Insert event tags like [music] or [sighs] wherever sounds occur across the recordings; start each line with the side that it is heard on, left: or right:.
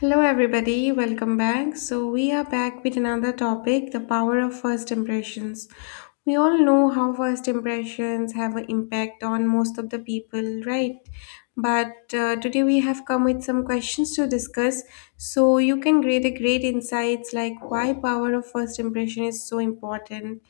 left: Hello, everybody, welcome back. So, we are back with another topic, the power of first impressions. We all know how first impressions have an impact on most of the people, right? But today we have come with some questions to discuss so you can create a great insights like why power of first impression is so important,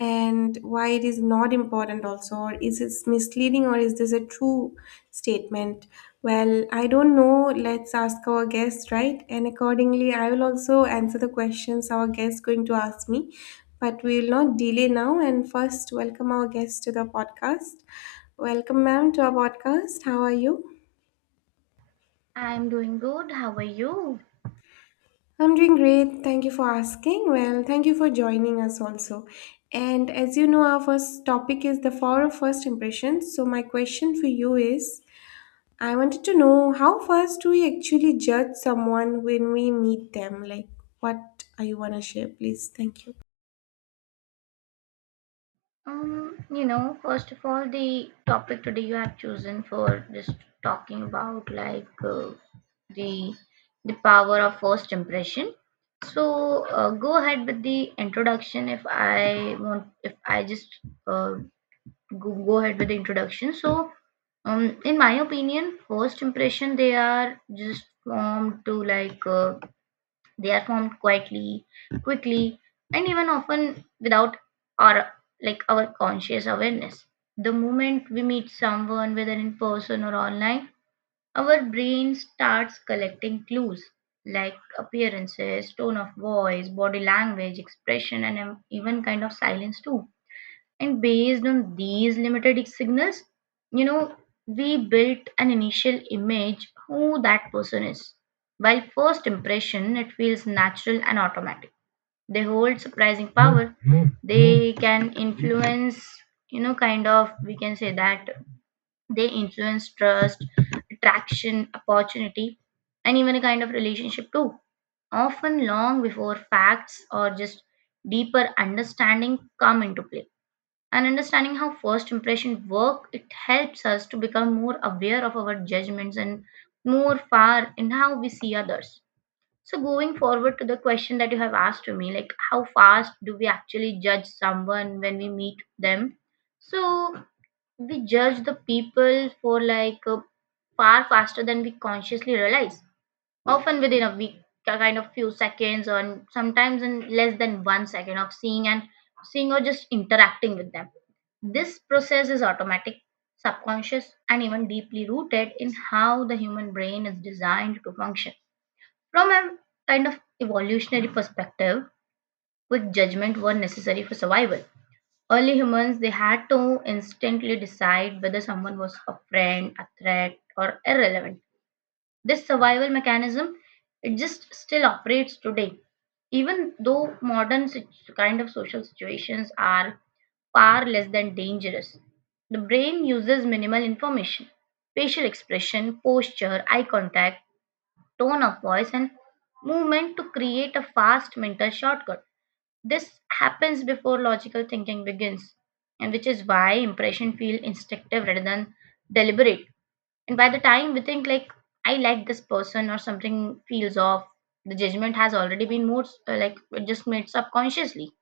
left: and why it is not important also, or is it misleading, or is this a true statement. Well, I don't know, let's ask our guest, right? And accordingly I will also answer the questions our guest going to ask me. But we will not delay now and first welcome our guest to the podcast. Welcome ma'am to our podcast, how are you?
right: I'm doing good. How are you?
left: I'm doing great. Thank you for asking. Well, thank you for joining us also. And as you know, our first topic is the power of first impressions. So, my question for you is, I wanted to know how first do we actually judge someone when we meet them? Like, what are you want to share, please? Thank you.
right: First of all, the topic today you have chosen for just talking about the the power of first impression. So go ahead with the introduction. If I want, if I just uh, go, Go ahead with the introduction. So, in my opinion, first impression they are just formed to like. They are formed quietly, quickly, and even often without our our conscious awareness. The moment we meet someone, whether in person or online, our brain starts collecting clues like appearances, tone of voice, body language, expression, and even kind of silence too, and based on these limited signals, you know, we built an initial image who that person is. While first impression, it feels natural and automatic. They hold surprising power. They can influence, we can say that they influence trust, attraction, opportunity, and even a kind of relationship too. Often long before facts or just deeper understanding come into play, and understanding how first impression work, it helps us to become more aware of our judgments and more far in how we see others. So going forward to the question that you have asked to me like how fast do we actually judge someone when we meet them. So we judge the people for like far faster than we consciously realize, often within a week, a kind of few seconds, or sometimes in less than 1 second of seeing or just interacting with them. This process is automatic, subconscious, and even deeply rooted in how the human brain is designed to function from a kind of evolutionary perspective. Quick judgment were necessary for survival. Early humans, they had to instantly decide whether someone was a friend, a threat, or irrelevant. This survival mechanism, it just still operates today, even though kind of social situations are far less than dangerous. The brain uses minimal information: facial expression, posture, eye contact, tone of voice, and movement to create a fast mental shortcut. This happens before logical thinking begins, and which is why impression feel instinctive rather than deliberate. And by the time we think like I like this person, or something feels off, the judgment has already been moved like it just made subconsciously.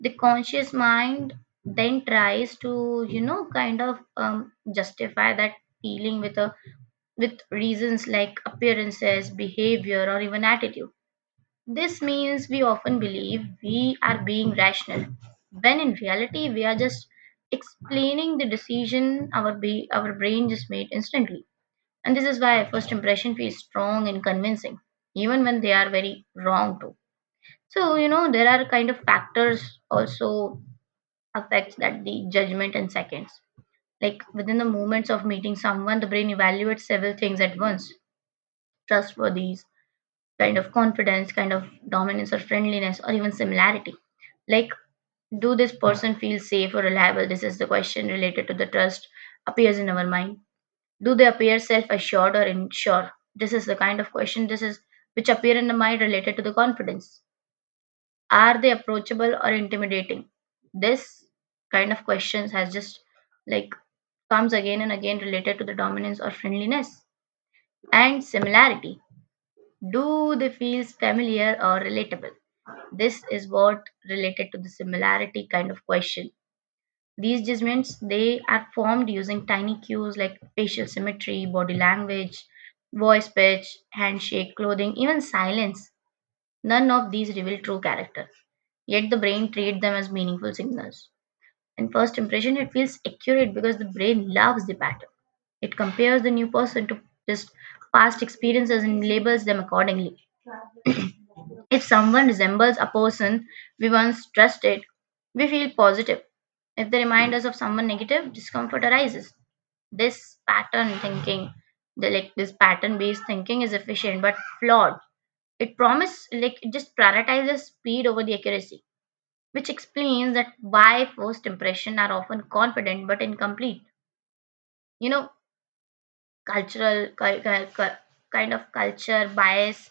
right: The conscious mind then tries to, justify that feeling with a with reasons like appearances, behavior, or even attitude. This means we often believe we are being rational, when in reality we are just explaining the decision our brain just made instantly. And this is why first impression feels strong and convincing, even when they are very wrong too. So, there are kind of factors also affects that the judgment in seconds. Like within the moments of meeting someone, the brain evaluates several things at once: trustworthiness, kind of confidence, kind of dominance or friendliness, or even similarity. Like, do this person feel safe or reliable? This is the question related to the trust appears in our mind. Do they appear self-assured or unsure? This is the kind of question this is Which appear in the mind related to the confidence. Are they approachable or intimidating? This kind of questions has just like comes again and again related to the dominance or friendliness and similarity. Do they feel familiar or relatable? This is what related to the similarity kind of question. These judgments, they are formed using tiny cues like facial symmetry, body language, voice pitch, handshake, clothing, even silence. None of these reveal true character. Yet the brain treats them as meaningful signals. In first impression, it feels accurate because the brain loves the pattern. It compares the new person to just past experiences and labels them accordingly. If someone resembles a person we once trusted, we feel positive. If they remind us of someone negative, discomfort arises. this pattern thinking this pattern based thinking is efficient but flawed. It promise like It just prioritizes speed over the accuracy, which explains that why first impression are often confident but incomplete. you know Cultural kind of culture bias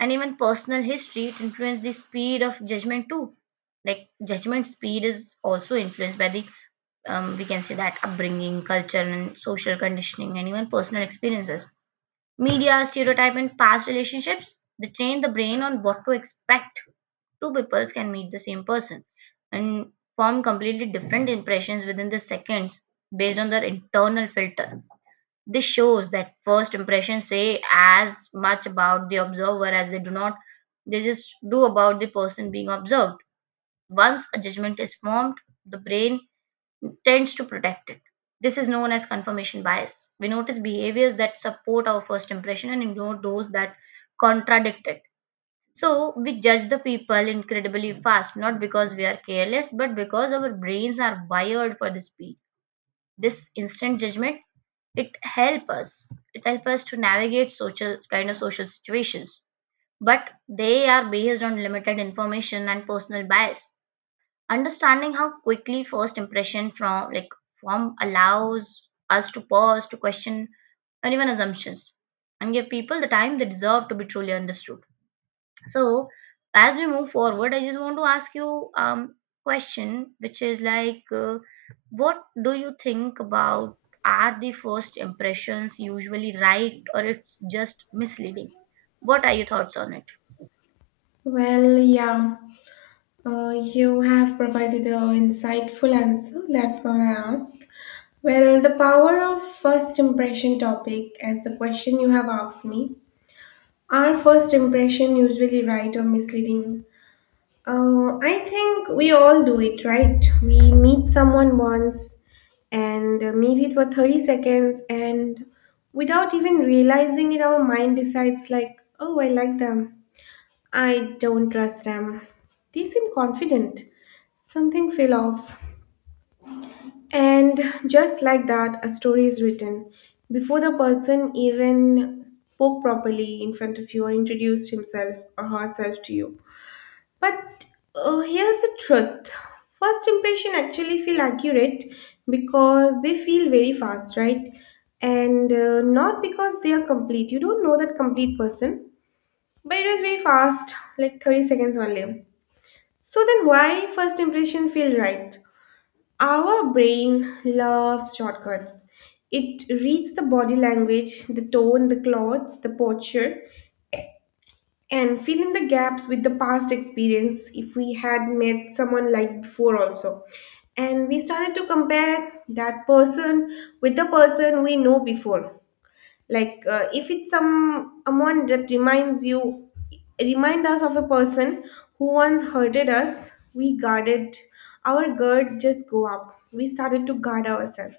right: and even personal history, it influence the speed of judgment too. Like judgment speed is also influenced by the, we can say that, upbringing, culture, and social conditioning, and even personal experiences. Media, stereotype, and past relationships, they train the brain on what to expect. Two peoples can meet the same person and form completely different impressions within the seconds based on their internal filter. This shows that first impressions say as much about the observer as they do not they just do about the person being observed. Once a judgment is formed, the brain tends to protect it. This is known as confirmation bias. We notice behaviors that support our first impression and ignore those that contradict it. So we judge the people incredibly fast, not because we are careless, but because our brains are wired for the speed. This instant judgment, it helps us. It helps us to navigate social kind of social situations, but they are based on limited information and personal bias. Understanding how quickly first impression from like form allows us to pause, to question, and even assumptions, and give people the time they deserve to be truly understood. So as we move forward, I just want to ask you, um question which is what do you think about, are the first impressions usually right or it's just misleading? What are your thoughts on it?
left: Well, uh, you have provided an insightful answer. That's what I ask. Well, the power of first impression topic, as the question you have asked me, our first impression usually right or misleading. I think we all do it, right? We meet someone once and maybe for 30 seconds, and without even realizing it, our mind decides like, "Oh, I like them. I don't trust them. They seem confident. Something fell off." And just like that, a story is written. Before the person even spoke properly in front of you or introduced himself or herself to you. But here's the truth, first impression actually feel accurate because they feel very fast, right? And not because they are complete. You don't know that complete person, but it was very fast, like 30 seconds only. So then why first impression feel right? Our brain loves shortcuts. It reads the body language, the tone, the clothes, the posture, and fill in the gaps with the past experience if we had met someone like before also. And we started to compare that person with the person we know before, like if it's someone that reminds you remind us of a person who once hurted us, we guarded our guard just go up, we started to guard ourselves.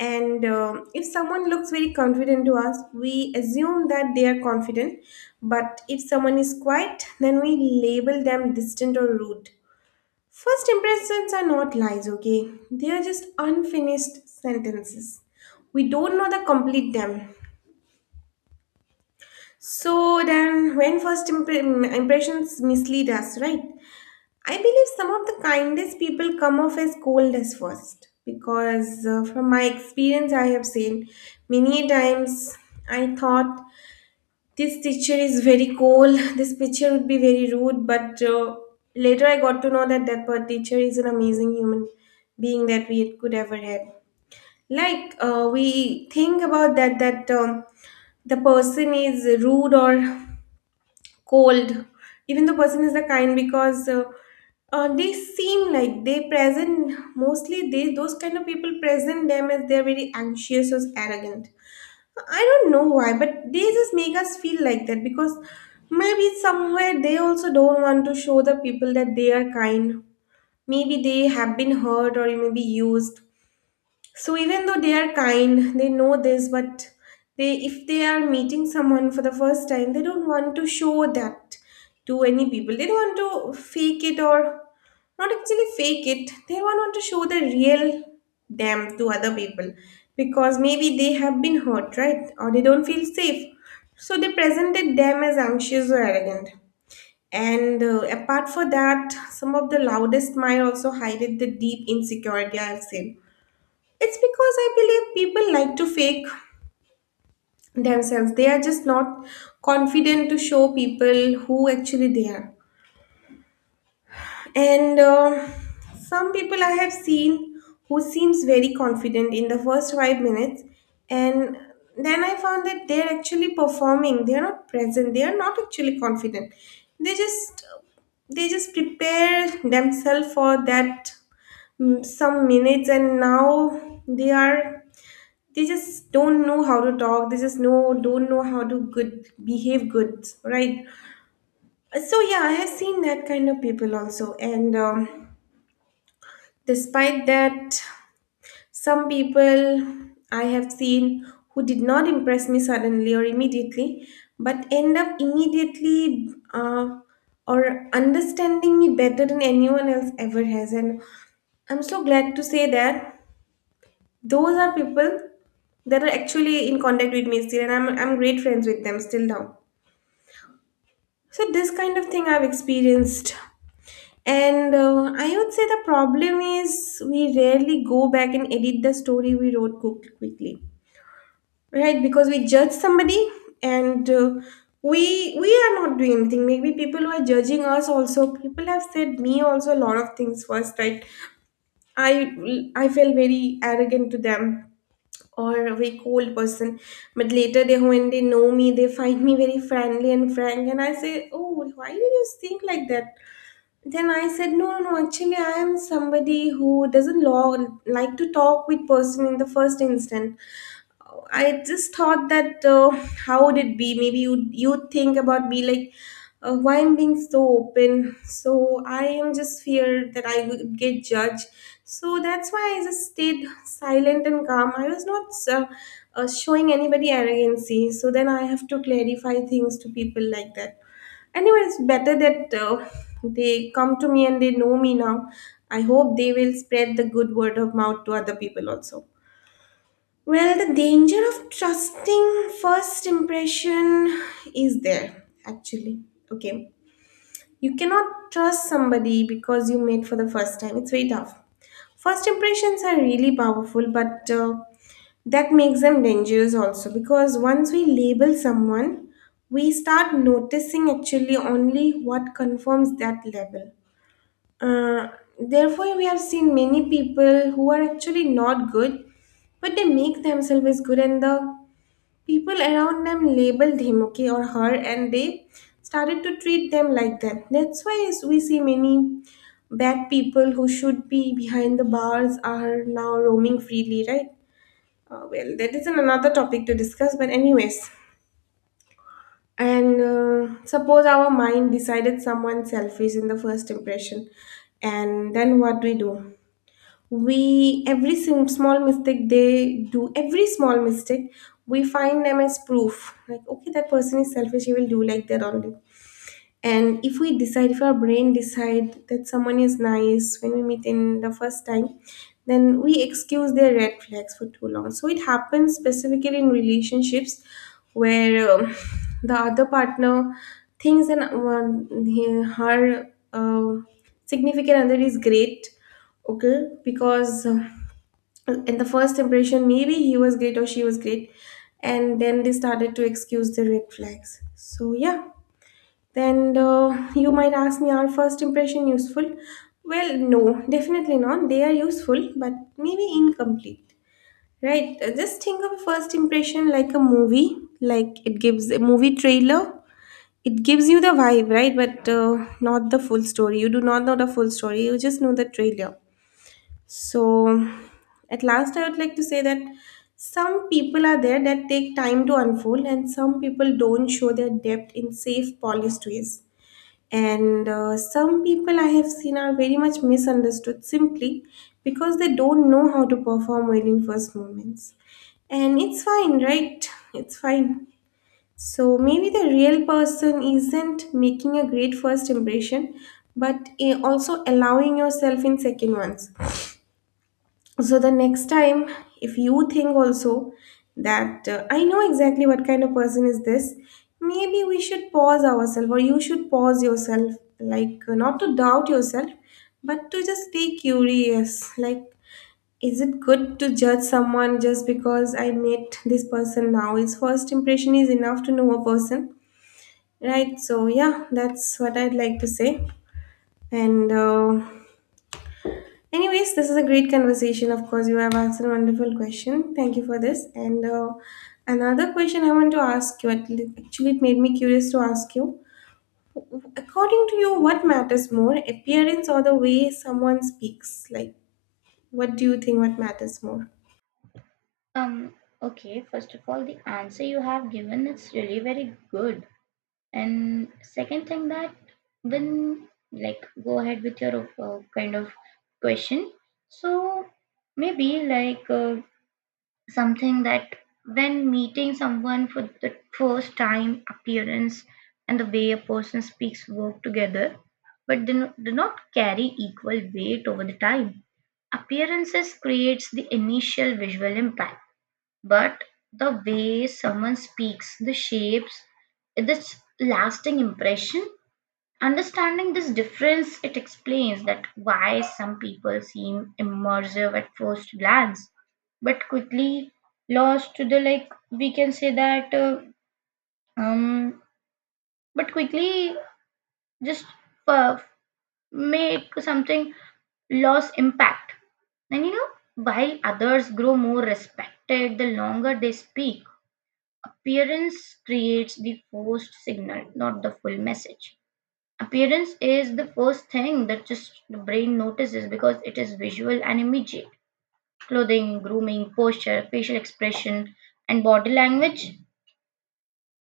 left: And if someone looks very confident to us, we assume that they are confident, but if someone is quiet, then we label them distant or rude. First impressions are not lies, okay? They are just unfinished sentences. We don't know the complete them. So then, when impressions mislead us, right? I believe some of the kindest people come off as cold as first because, from my experience, I have seen many times I thought this teacher is very cold, [laughs] this teacher would be very rude, but later I got to know that teacher is an amazing human being that we could ever have. Like, we think about that, that the person is rude or cold even the person is the kind because they seem like they present mostly, they those kind of people present them as they're very anxious or arrogant. I don't know why, but they just make us feel like that because maybe somewhere they also don't want to show the people that they are kind. Maybe they have been hurt or maybe used. So even though they are kind, they know this, but they, if they are meeting someone for the first time, they don't want to show that to any people. They don't want to fake it, or not actually fake it. They don't want to show the real them to other people because maybe they have been hurt, right? Or they don't feel safe. So they presented them as anxious or arrogant. And apart for that, some of the loudest mind also hided the deep insecurity I've seen. It's because I believe people like to fake themselves. They are just not confident to show people who actually they are. And some people I have seen who seems very confident in the first 5 minutes, and then I found that they're actually performing. They are not present. They are not actually confident. They just, they just prepare themselves for that some minutes, and now they are, they just don't know how to talk, they just know don't know how to good behave good, right? So yeah, I have seen that kind of people also. And despite that, some people I have seen who did not impress me suddenly or immediately but end up immediately or understanding me better than anyone else ever has. And I'm so glad to say that those are people that are actually in contact with me still, and I'm great friends with them still now. So this kind of thing I've experienced. And I would say the problem is we rarely go back and edit the story we wrote quickly, right? Because we judge somebody, and we are not doing anything. Maybe people who are judging us also, people have said me also a lot of things first, right? I felt very arrogant to them, or a very cold person. But later they, when they know me, they find me very friendly and frank, and I say, "Oh, why did you think like that?" Then I said, "No, no, no, actually I am somebody who doesn't like to talk with person in the first instant. I just thought that how would it be? Maybe you think about me like, why I'm being so open. So I am just feared that I would get judged. So that's why I just stayed silent and calm. I was not uh, showing anybody arrogancy." So then I have to clarify things to people like that. Anyway, it's better that they come to me and they know me now. I hope they will spread the good word of mouth to other people also. Well, the danger of trusting first impression is there actually. Okay, you cannot trust somebody because you met for the first time, it's very tough. First impressions are really powerful, but that makes them dangerous also because once we label someone, we start noticing actually only what confirms that label. Uh, Therefore, we have seen many people who are actually not good, but they make themselves as good, and the people around them labeled him, okay, or her, and they started to treat them like that. That's why we see many bad people who should be behind the bars are now roaming freely, right? Well, that is another topic to discuss, but anyways. And suppose our mind decided someone selfish in the first impression, and then what do we do? We every small mistake they do, every small mistake we find them as proof, like okay, that person is selfish, he will do like that only. And if we decide, if our brain decide that someone is nice when we meet in the first time, then we excuse their red flags for too long. So it happens specifically in relationships where [sighs] the other partner thinks that her uh, significant other is great, okay, because in the first impression maybe he was great or she was great, and then they started to excuse the red flags. So yeah, then you might ask me, are first impression useful? Well, no, definitely not. They are useful, but maybe incomplete, right? Just think of a first impression like a movie, like it gives a movie trailer. It gives you the vibe, right? But not the full story. You do not know the full story. You just know the trailer. So, at last, I would like to say that some people are there that take time to unfold, and some people don't show their depth in safe, polished ways. And some people I have seen are very much misunderstood simply because they don't know how to perform well in first moments. And it's fine, right? It's fine. So maybe the real person isn't making a great first impression, but also allowing yourself in second ones. So the next time if you think also that I know exactly what kind of person is this, maybe we should pause ourselves, or you should pause yourself, like not to doubt yourself, but to just be curious, like, is it good to judge someone just because I met this person now, his first impression is enough to know a person, right? So yeah, that's what I'd like to say. And anyways, this is a great conversation. Of course, you have asked a wonderful question. Thank you for this. And Another question I want to ask you, actually, it made me curious to ask you. According to you, what matters more, appearance or the way someone speaks? Like, what do you think what matters more?
right: um okay, first of all, the answer you have given is really very good. And second thing that when like go ahead with your kind of question. So maybe something that when meeting someone for the first time, appearance and the way a person speaks work together, but do not carry equal weight over the time. Appearances creates the initial visual impact, but the way someone speaks, the shapes, its lasting impression. Understanding this difference, it explains that why some people seem immersive at first glance, but quickly lost to the like, we can say that um but quickly just uh, make something loss impact. And you know, while others grow more respected the longer they speak, appearance creates the forced signal, not the full message. Appearance is the first thing that just the brain notices because it is visual and immediate. Clothing, grooming, posture, facial expression, and body language,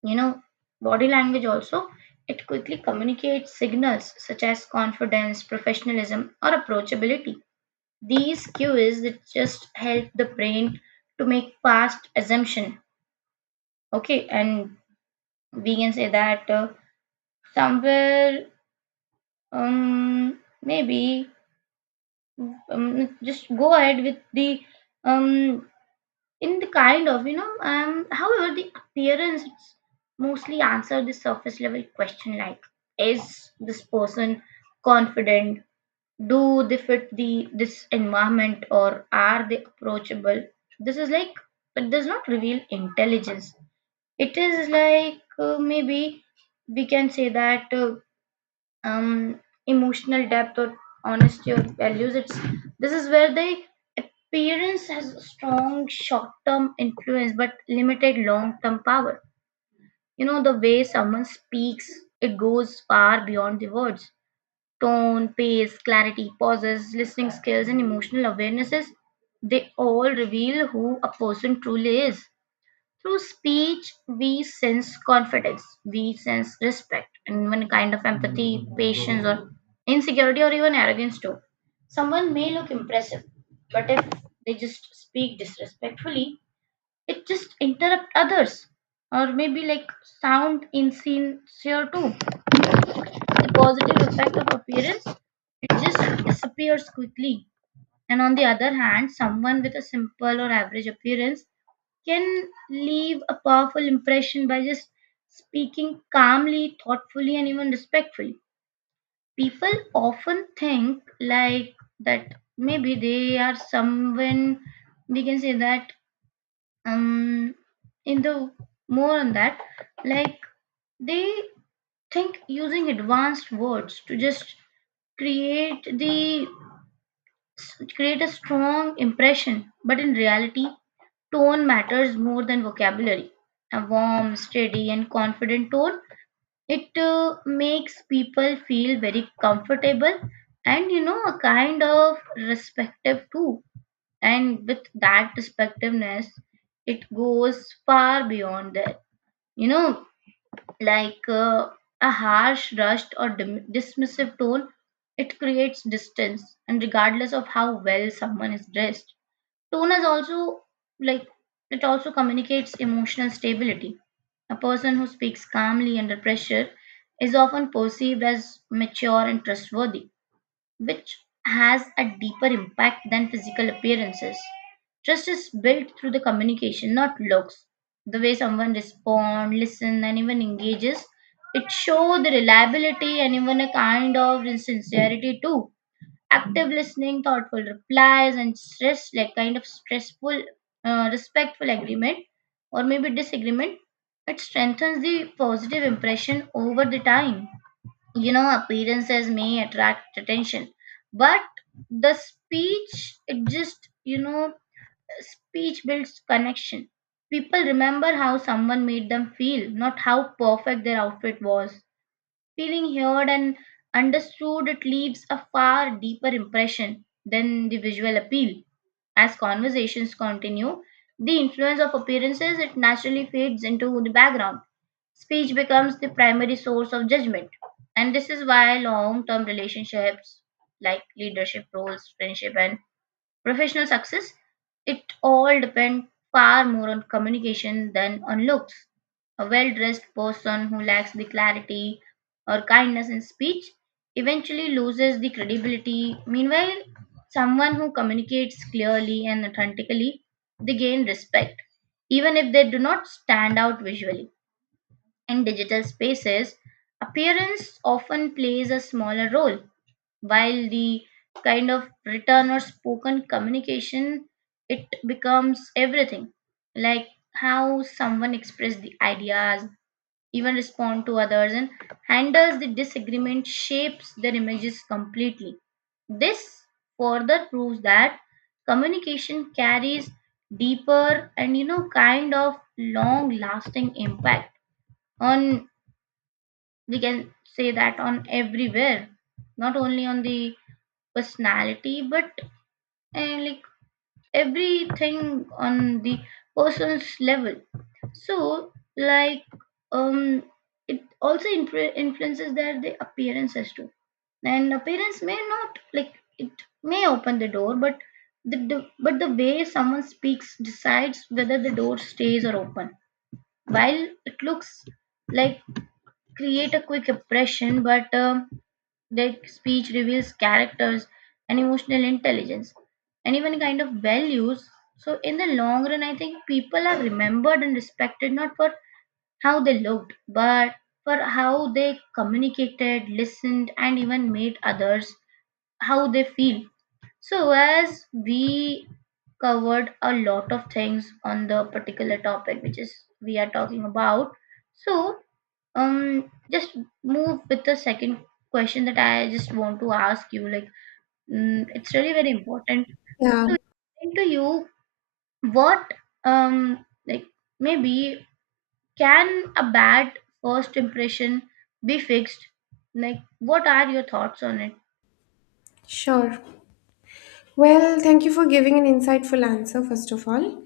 right: you know, body language also, it quickly communicates signals such as confidence, professionalism, or approachability. These cues that just help the brain to make fast assumption. Okay, and we can say that. Somewhere um maybe um, just go ahead with the um in the kind of you know However, the appearance mostly answer the surface level question like, is this person confident? Do they fit the this environment? Or are they approachable? This is like, it does not reveal intelligence. It is maybe we can say that um, emotional depth or honesty or values. It's This is where the appearance has strong short-term influence but limited long-term power. You know the way someone speaks, it goes far beyond the words. Tone, pace, clarity, pauses, listening skills, and emotional awarenesses, they all reveal who a person truly is. Through speech, we sense confidence, we sense respect, and even kind of empathy, patience, or insecurity, or even arrogance too. Someone may look impressive, but if they just speak disrespectfully, it just interrupt others, or maybe like sound insincere too. The positive effect of appearance, it just disappears quickly. And on the other hand, someone with a simple or average appearance can leave a powerful impression by just speaking calmly, thoughtfully, and even respectfully. People often think like that maybe they are someone, we can say that, um in the more on that like they think using advanced words to just create the it create a strong impression, but in reality, tone matters more than vocabulary. A warm, steady, and confident tone, it makes people feel very comfortable, and you know a kind of respective too. And with that respectiveness, it goes far beyond that. You know, like uh, a harsh, rushed, or dismissive tone, it creates distance. And regardless of how well someone is dressed, tone is also like, it also communicates emotional stability. A person who speaks calmly under pressure is often perceived as mature and trustworthy, which has a deeper impact than physical appearances. Trust is built through the communication, not looks. The way someone responds, listen, and even engages, it shows the reliability and even a kind of sincerity too. Active listening, thoughtful replies, and stress like kind of stressful, respectful agreement or maybe disagreement, it strengthens the positive impression over the time. Appearances may attract attention, but the speech, it just speech builds connection. People remember how someone made them feel, not how perfect their outfit was. Feeling heard and understood, it leaves a far deeper impression than the visual appeal. As conversations continue, the influence of appearances, it naturally fades into the background. Speech becomes the primary source of judgment, and this is why long term relationships like leadership roles, friendship, and professional success, it all depend far more on communication than on looks. A well dressed person who lacks the clarity or kindness in speech eventually loses the credibility. Meanwhile, someone who communicates clearly and authentically, they gain respect, even if they do not stand out visually. In digital spaces, appearance often plays a smaller role, while the kind of written or spoken communication, it becomes everything, like how someone expresses the ideas, even respond to others, and handles the disagreement shapes their images completely. This further proves that communication carries deeper and kind of long lasting impact on, we can say that, on everywhere, not only on the personality but like everything on the person's level. So like um it also influences their the appearances too. And appearance may not like, it may open the door, but the but the way someone speaks decides whether the door stays or open. While it looks like create a quick impression but their speech reveals characters and emotional intelligence and even kind of values. So, in the long run, I think people are remembered and respected not for how they looked, but for how they communicated, listened, and even made others how they feel. So, as we covered a lot of things on the particular topic which is we are talking about, so just move with the second question that I just want to ask you, like, mm, it's really very important.
left: Yeah,
right: So, into you, what like maybe can a bad first impression be fixed, like what are your thoughts on it?
left: sure. Well, thank you for giving an insightful answer, first of all.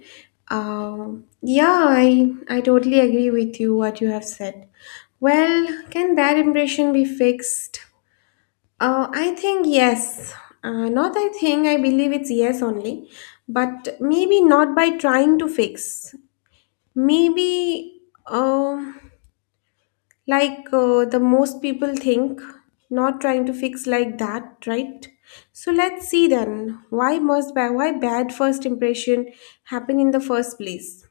left: Yeah, I totally agree with you what you have said. Well, can that impression be fixed? I think yes. Not I think, I believe it's yes only. But maybe not by trying to fix. Maybe, um like the most people think, not trying to fix like that, right? So let's see then. Why bad first impression happen in the first place?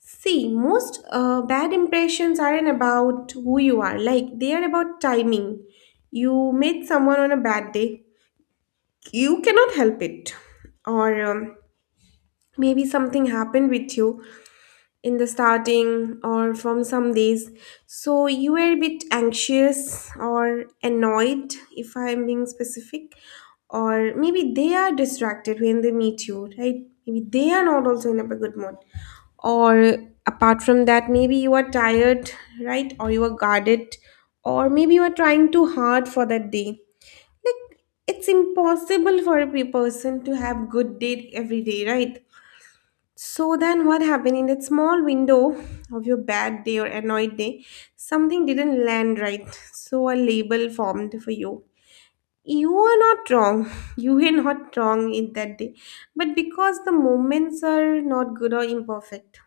left: See, most bad impressions aren't about who you are. Like they are about timing. You met someone on a bad day, you cannot help it, or maybe something happened with you in the starting or from some days, so you were a bit anxious or annoyed if I am being specific, or maybe they are distracted when they meet you, right? Maybe they are not also in a good mood, or apart from that maybe you are tired, right? Or you are guarded, or maybe you are trying too hard for that day. Like, it's impossible for a person to have good day every day, right? So then what happened in that small window of your bad day or annoyed day, something didn't land right. So a label formed for you. You are not wrong. [laughs] You were not wrong in that day. But because the moments are not good or imperfect,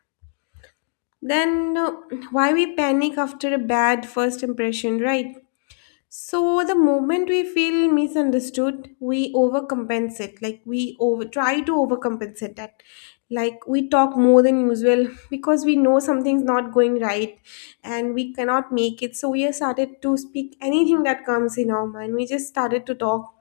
left: then why we panic after a bad first impression, right? So the moment we feel misunderstood, we overcompensate. Like we over try to overcompensate that. Like we talk more than usual because we know something's not going right and we cannot make it. So we have started to speak anything that comes in our mind. We just started to talk,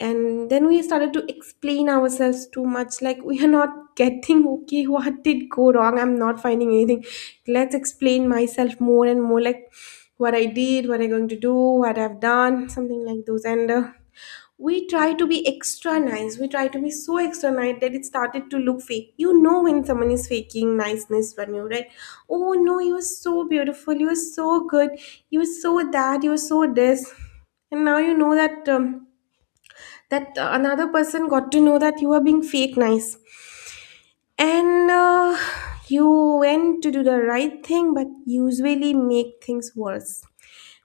left: and then we started to explain ourselves too much, like we are not [laughs] getting okay what did go wrong, I'm not finding anything, let's explain myself more and more, like what I did, what I'm going to do, what I've done, something like those. And We try to be extra nice, we try to be so extra nice that it started to look fake. You know when someone is faking niceness when you, right? Oh no, you were so beautiful, you were so good, you were so that, you were so this. And now you know that that another person got to know that you were being fake nice. And You went to do the right thing but usually make things worse,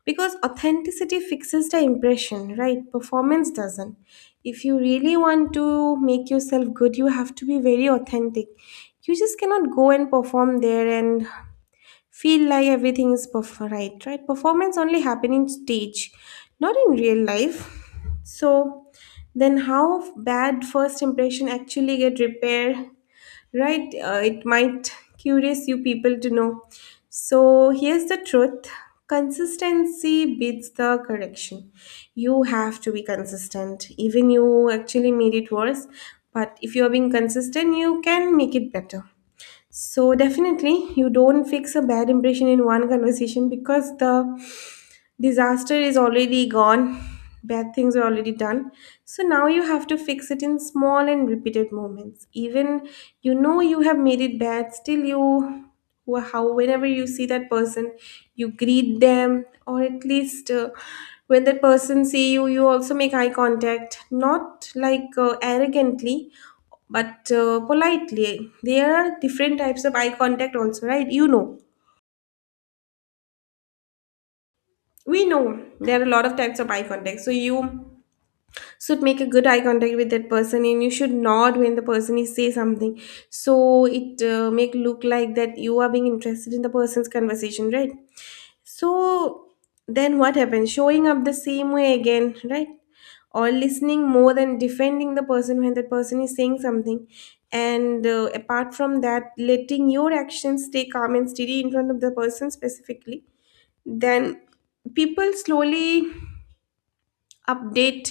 left: because authenticity fixes the impression, right? Performance doesn't. If you really want to make yourself good, you have to be very authentic. You just cannot go and perform there and feel like everything is right. Right, performance only happen in stage, not in real life. So then how bad first impression actually get repaired, right? It might curious you people to know. So here's the truth, consistency beats the correction. You have to be consistent. Even you actually made it worse, but if you are being consistent you can make it better. So definitely, you don't fix a bad impression in one conversation because the disaster is already gone. Bad things are already done. So now you have to fix it in small and repeated moments. Even you know you have made it bad, still you, how whenever you see that person, you greet them, or at least when that person see you, you also make eye contact, not like arrogantly, but politely. There are different types of eye contact also, right? You know, we know there are a lot of types of eye contact. So you should make a good eye contact with that person, and you should nod when the person is say something, so it make look like that you are being interested in the person's conversation, right? So then what happens? Showing up the same way again, right? Or listening more than defending the person when that person is saying something. And Apart from that, letting your actions stay calm and steady in front of the person specifically, then people slowly update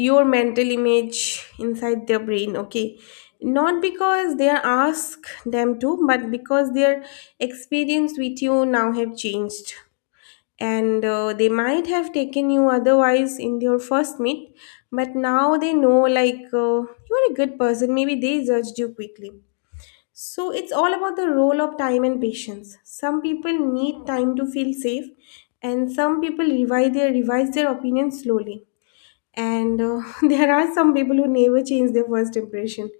left: your mental image inside their brain, okay? Not because they ask them to, but because their experience with you now have changed. And They might have taken you otherwise in your first meet, but now they know like you are a good person, maybe they judged you quickly. So it's all about the role of time and patience. Some people need time to feel safe, and some people revise their opinion slowly. And [laughs] There are some people who never change their first impression,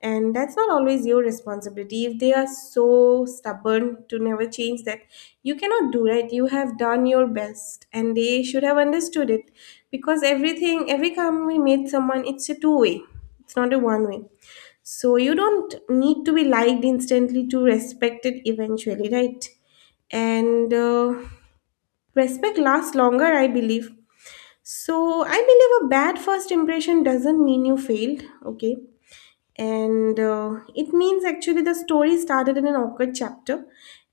left: and that's not always your responsibility. If they are so stubborn to never change that, you cannot do, right? You have done your best and they should have understood it, because everything, every company made someone, it's a two way, it's not a one way. So you don't need to be liked instantly to respect it eventually, right? and Respect lasts longer, I believe. So I believe a bad first impression doesn't mean you failed, okay? And It means actually the story started in an awkward chapter.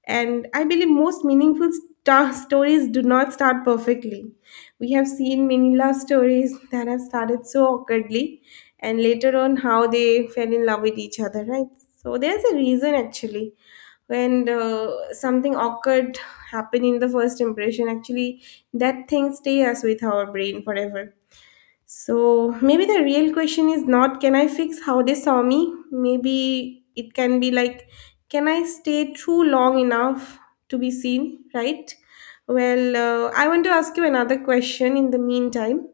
left: And I believe most meaningful stories do not start perfectly. We have seen many love stories that have started so awkwardly, and later on, how they fell in love with each other, right? So there's a reason actually, when something awkward happen in the first impression, actually that thing stays with our brain forever. So maybe the real question is not can I fix how they saw me, maybe it can be like, can I stay true long enough to be seen, right? Well I want to ask you another question in the meantime,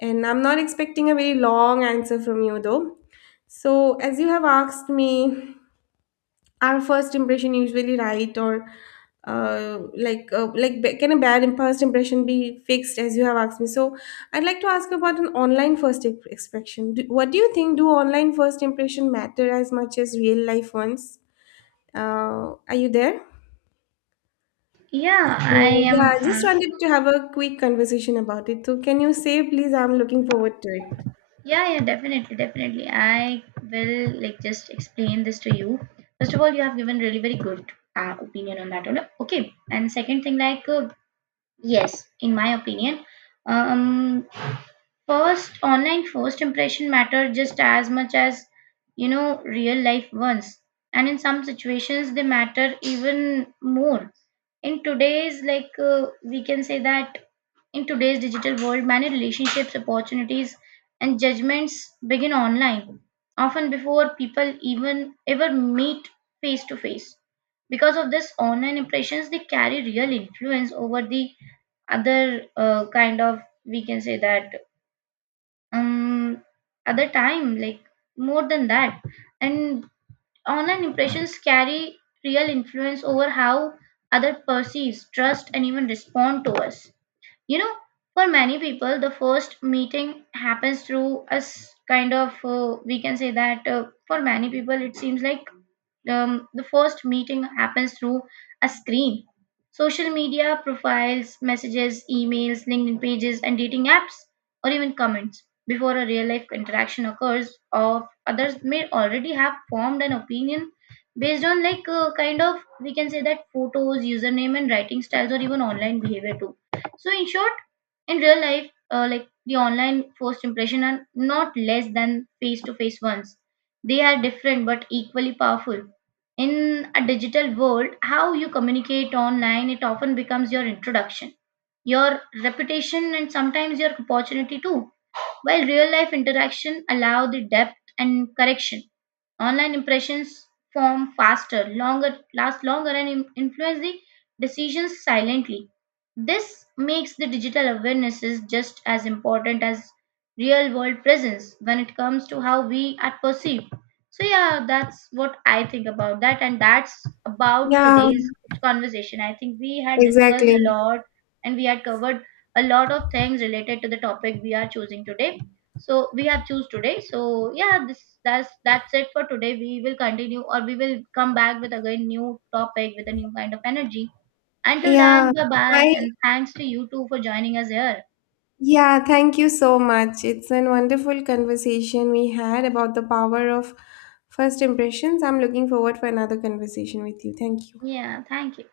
left: and I'm not expecting a very long answer from you though. So as you have asked me, our first impression usually right, or like can a bad first impression be fixed, as you have asked me. So I'd like to ask about an online first expression, do, what do you think, do online first impression matter as much as real life ones? Are you there?
right: Yeah,
left: So
right: I
left: yeah,
right: am,
left: I just wanted to have a quick conversation about it, so can you say please, I'm looking forward to it.
right: Yeah, definitely, definitely, I will like just explain this to you. First of all, you have given really very good opinion on that one. Okay, and second thing like, yes, in my opinion. Um, first, online first impression matter just as much as real life ones, and in some situations they matter even more. In today's, like, we can say that, in today's digital world, many relationships, opportunities, and judgments begin online, often before people even ever meet face to face. Because of this, online impressions, they carry real influence over the other, kind of, we can say that, um other time, like, more than that. And online impressions carry real influence over how other perceives, trust, and even respond to us. You know, for many people, the first meeting happens through a kind of, we can say that, for many people, it seems like the first meeting happens through a screen. Social media profiles, messages, emails, LinkedIn pages, and dating apps, or even comments. Before a real life interaction occurs, of others may already have formed an opinion based on, like, kind of, we can say that, photos, username, and writing styles, or even online behavior too. So in short, in real life, like, the online first impression are not less than face to face ones. They are different but equally powerful. In a digital world, how you communicate online, it often becomes your introduction, your reputation, and sometimes your opportunity too. While real life interaction allow the depth and correction, online impressions form faster, longer, last longer, and influence the decisions silently. This makes the digital awarenesses just as important as real world presence when it comes to how we are perceived. So yeah, that's what I think about that, and that's about
left: Yeah,
right: today's conversation. I think we had discussed a
left: exactly.
right: lot, and we had covered a lot of things related to the topic we are choosing today, so we have choose today. So yeah, this that's it for today. We will continue, or we will come back with again new topic with a new kind of energy. Until then,
left: yeah
right: bye bye,
left: i
right: and thanks to you too for joining us here.
left: Yeah, thank you so much. It's a wonderful conversation we had about the power of first impressions. I'm looking forward for another conversation with you. Thank you.
right: Yeah, thank you.